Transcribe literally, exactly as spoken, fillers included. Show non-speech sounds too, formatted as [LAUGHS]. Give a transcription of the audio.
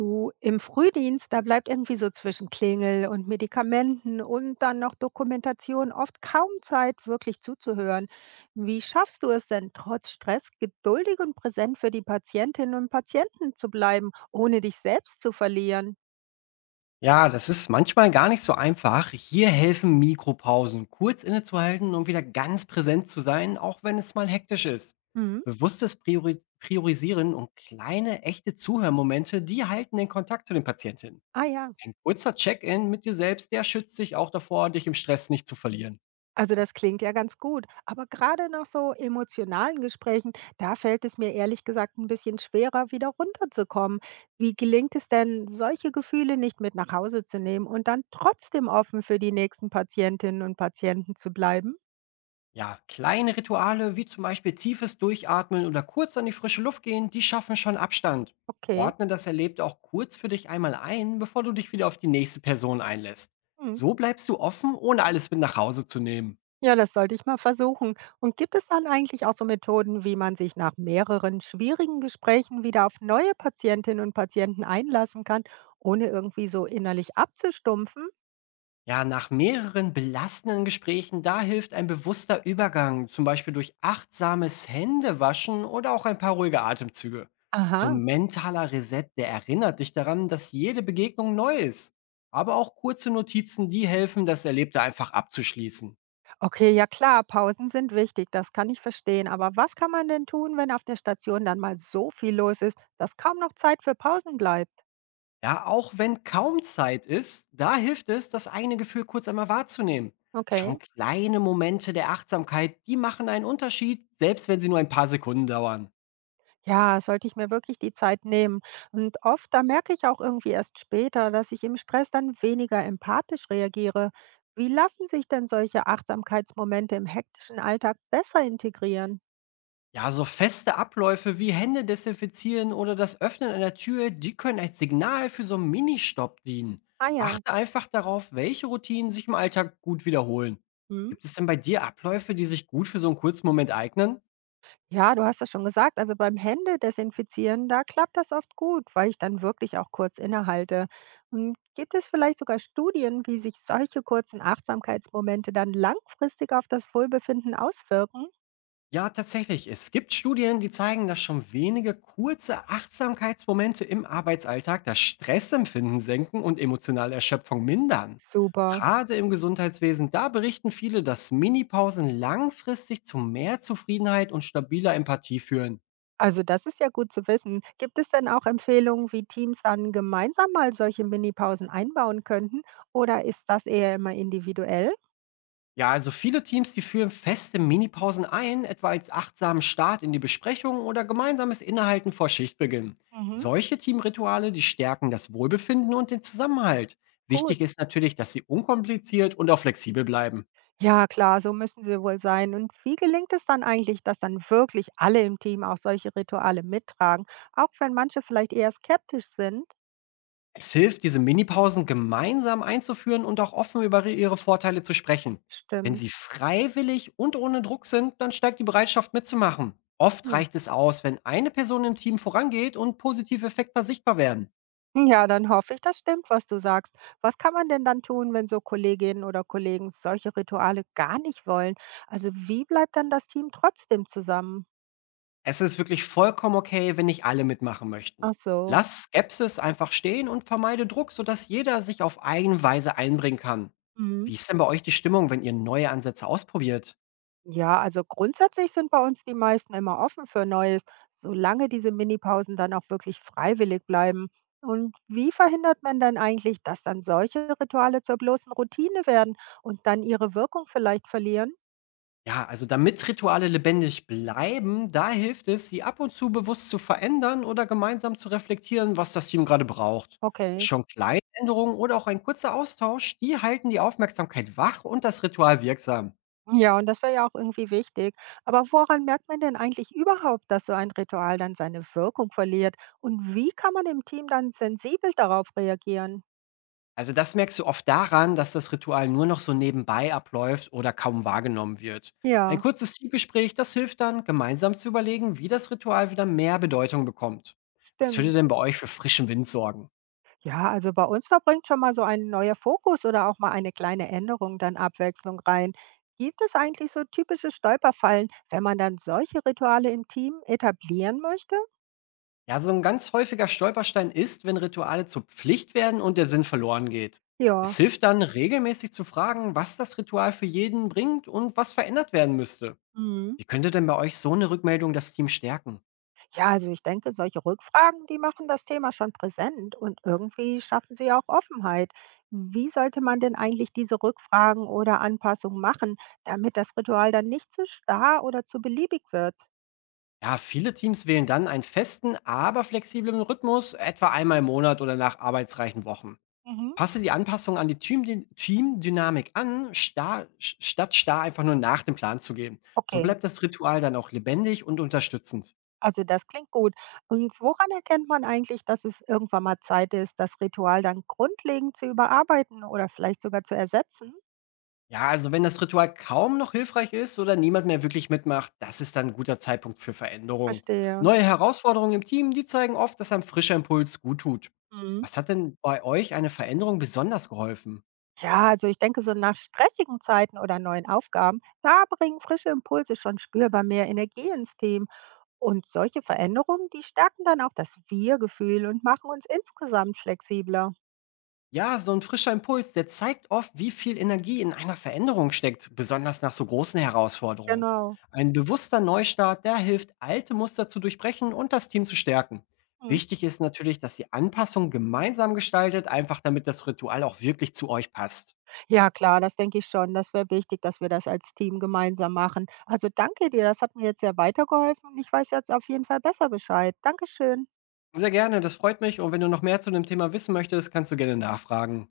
Du, im Frühdienst, da bleibt irgendwie so zwischen Klingel und Medikamenten und dann noch Dokumentation oft kaum Zeit, wirklich zuzuhören. Wie schaffst du es denn, trotz Stress geduldig und präsent für die Patientinnen und Patienten zu bleiben, ohne dich selbst zu verlieren? Ja, das ist manchmal gar nicht so einfach. Hier helfen Mikropausen, kurz innezuhalten und wieder ganz präsent zu sein, auch wenn es mal hektisch ist. Mhm. Bewusstes Priori Priorisieren und kleine, echte Zuhörmomente, die halten den Kontakt zu den Patientinnen. Ah ja. Ein kurzer Check-in mit dir selbst, der schützt dich auch davor, dich im Stress nicht zu verlieren. Also das klingt ja ganz gut, aber gerade nach so emotionalen Gesprächen, da fällt es mir ehrlich gesagt ein bisschen schwerer, wieder runterzukommen. Wie gelingt es denn, solche Gefühle nicht mit nach Hause zu nehmen und dann trotzdem offen für die nächsten Patientinnen und Patienten zu bleiben? Ja, kleine Rituale wie zum Beispiel tiefes Durchatmen oder kurz an die frische Luft gehen, die schaffen schon Abstand. Okay. Ordne das Erlebte auch kurz für dich einmal ein, bevor du dich wieder auf die nächste Person einlässt. Hm. So bleibst du offen, ohne alles mit nach Hause zu nehmen. Ja, das sollte ich mal versuchen. Und gibt es dann eigentlich auch so Methoden, wie man sich nach mehreren schwierigen Gesprächen wieder auf neue Patientinnen und Patienten einlassen kann, ohne irgendwie so innerlich abzustumpfen? Ja, nach mehreren belastenden Gesprächen, da hilft ein bewusster Übergang, zum Beispiel durch achtsames Händewaschen oder auch ein paar ruhige Atemzüge. So Aha. ein mentaler Reset, der erinnert dich daran, dass jede Begegnung neu ist. Aber auch kurze Notizen, die helfen, das Erlebte einfach abzuschließen. Okay, ja klar, Pausen sind wichtig, das kann ich verstehen. Aber was kann man denn tun, wenn auf der Station dann mal so viel los ist, dass kaum noch Zeit für Pausen bleibt? Ja, auch wenn kaum Zeit ist, da hilft es, das eigene Gefühl kurz einmal wahrzunehmen. Okay, Schon kleine Momente der Achtsamkeit, die machen einen Unterschied, selbst wenn sie nur ein paar Sekunden dauern. ja, sollte ich mir wirklich die Zeit nehmen. Und oft, da merke ich auch irgendwie erst später, dass ich im Stress dann weniger empathisch reagiere. Wie lassen sich denn solche Achtsamkeitsmomente im hektischen Alltag besser integrieren? Ja, so feste Abläufe wie Hände desinfizieren oder das Öffnen einer Tür, die können als Signal für so einen Ministopp dienen. Ah ja. Achte einfach darauf, welche Routinen sich im Alltag gut wiederholen. Hm? Gibt es denn bei dir Abläufe, die sich gut für so einen kurzen Moment eignen? Ja, du hast das schon gesagt. Also beim Händedesinfizieren, da klappt das oft gut, weil ich dann wirklich auch kurz innehalte. Und gibt es vielleicht sogar Studien, wie sich solche kurzen Achtsamkeitsmomente dann langfristig auf das Wohlbefinden auswirken? Ja, tatsächlich. Es gibt Studien, die zeigen, dass schon wenige kurze Achtsamkeitsmomente im Arbeitsalltag das Stressempfinden senken und emotionale Erschöpfung mindern. Super. Gerade im Gesundheitswesen, da berichten viele, dass Minipausen langfristig zu mehr Zufriedenheit und stabiler Empathie führen. Also das ist ja gut zu wissen. Gibt es denn auch Empfehlungen, wie Teams dann gemeinsam mal solche Minipausen einbauen könnten? Oder ist das eher immer individuell? Ja, also viele Teams, die führen feste Minipausen ein, etwa als achtsamen Start in die Besprechung oder gemeinsames Innehalten vor Schichtbeginn. Mhm. Solche Teamrituale, die stärken das Wohlbefinden und den Zusammenhalt. Gut. Wichtig ist natürlich, dass sie unkompliziert und auch flexibel bleiben. Ja, klar, so müssen sie wohl sein. Und wie gelingt es dann eigentlich, dass dann wirklich alle im Team auch solche Rituale mittragen, auch wenn manche vielleicht eher skeptisch sind? Es hilft, diese Minipausen gemeinsam einzuführen und auch offen über ihre Vorteile zu sprechen. Wenn Stimmt. sie freiwillig und ohne Druck sind, dann steigt die Bereitschaft mitzumachen. Oft Hm. [LAUGHS] reicht es aus, wenn eine Person im Team vorangeht und positive Effekte sichtbar werden. Ja, dann hoffe ich, das stimmt, was du sagst. Was kann man denn dann tun, wenn so Kolleginnen oder Kollegen solche Rituale gar nicht wollen? Also wie bleibt dann das Team trotzdem zusammen? Es ist wirklich vollkommen okay, wenn nicht alle mitmachen möchten. Ach so. Lass Skepsis einfach stehen und vermeide Druck, sodass jeder sich auf eigene Weise einbringen kann. Mhm. Wie ist denn bei euch die Stimmung, wenn ihr neue Ansätze ausprobiert? Ja, also grundsätzlich sind bei uns die meisten immer offen für Neues, solange diese Minipausen dann auch wirklich freiwillig bleiben. Und wie verhindert man dann eigentlich, dass dann solche Rituale zur bloßen Routine werden und dann ihre Wirkung vielleicht verlieren? Ja, also damit Rituale lebendig bleiben, da hilft es, sie ab und zu bewusst zu verändern oder gemeinsam zu reflektieren, was das Team gerade braucht. Okay. Schon kleine Änderungen oder auch ein kurzer Austausch, die halten die Aufmerksamkeit wach und das Ritual wirksam. Ja, und das wäre ja auch irgendwie wichtig. Aber woran merkt man denn eigentlich überhaupt, dass so ein Ritual dann seine Wirkung verliert? Und wie kann man im Team dann sensibel darauf reagieren? Also das merkst du oft daran, dass das Ritual nur noch so nebenbei abläuft oder kaum wahrgenommen wird. Ein Ja, kurzes Teamgespräch, das hilft dann, gemeinsam zu überlegen, wie das Ritual wieder mehr Bedeutung bekommt. Was würde stimmt. denn bei euch für frischen Wind sorgen? Ja, also bei uns, da bringt schon mal so ein neuer Fokus oder auch mal eine kleine Änderung dann Abwechslung rein. Gibt es eigentlich so typische Stolperfallen, wenn man dann solche Rituale im Team etablieren möchte? Ja, so ein ganz häufiger Stolperstein ist, wenn Rituale zur Pflicht werden und der Sinn verloren geht. Ja. Es hilft dann, regelmäßig zu fragen, was das Ritual für jeden bringt und was verändert werden müsste. Mhm. Wie könnte denn bei euch so eine Rückmeldung das Team stärken? Ja, also ich denke, solche Rückfragen, die machen das Thema schon präsent und irgendwie schaffen sie auch Offenheit. Wie sollte man denn eigentlich diese Rückfragen oder Anpassungen machen, damit das Ritual dann nicht zu starr oder zu beliebig wird? Ja, viele Teams wählen dann einen festen, aber flexiblen Rhythmus, etwa einmal im Monat oder nach arbeitsreichen Wochen. Mhm. Passe die Anpassung an die Team- Teamdynamik an, starr, sch- statt starr einfach nur nach dem Plan zu gehen. So Okay. bleibt das Ritual dann auch lebendig und unterstützend. Also das klingt gut. Und woran erkennt man eigentlich, dass es irgendwann mal Zeit ist, das Ritual dann grundlegend zu überarbeiten oder vielleicht sogar zu ersetzen? Ja, also wenn das Ritual kaum noch hilfreich ist oder niemand mehr wirklich mitmacht, das ist dann ein guter Zeitpunkt für Veränderungen. Verstehe. Neue Herausforderungen im Team, die zeigen oft, dass ein frischer Impuls gut tut. Mhm. Was hat denn bei euch eine Veränderung besonders geholfen? Ja, also ich denke, so nach stressigen Zeiten oder neuen Aufgaben, da bringen frische Impulse schon spürbar mehr Energie ins Team. Und solche Veränderungen, die stärken dann auch das Wir-Gefühl und machen uns insgesamt flexibler. Ja, so ein frischer Impuls, der zeigt oft, wie viel Energie in einer Veränderung steckt, besonders nach so großen Herausforderungen. Genau. Ein bewusster Neustart, der hilft, alte Muster zu durchbrechen und das Team zu stärken. Mhm. Wichtig ist natürlich, dass die Anpassung gemeinsam gestaltet, einfach damit das Ritual auch wirklich zu euch passt. Ja klar, das denke ich schon. Das wäre wichtig, dass wir das als Team gemeinsam machen. Also danke dir, das hat mir jetzt sehr weitergeholfen und ich weiß jetzt auf jeden Fall besser Bescheid. Dankeschön. Sehr gerne, das freut mich, und wenn du noch mehr zu dem Thema wissen möchtest, kannst du gerne nachfragen.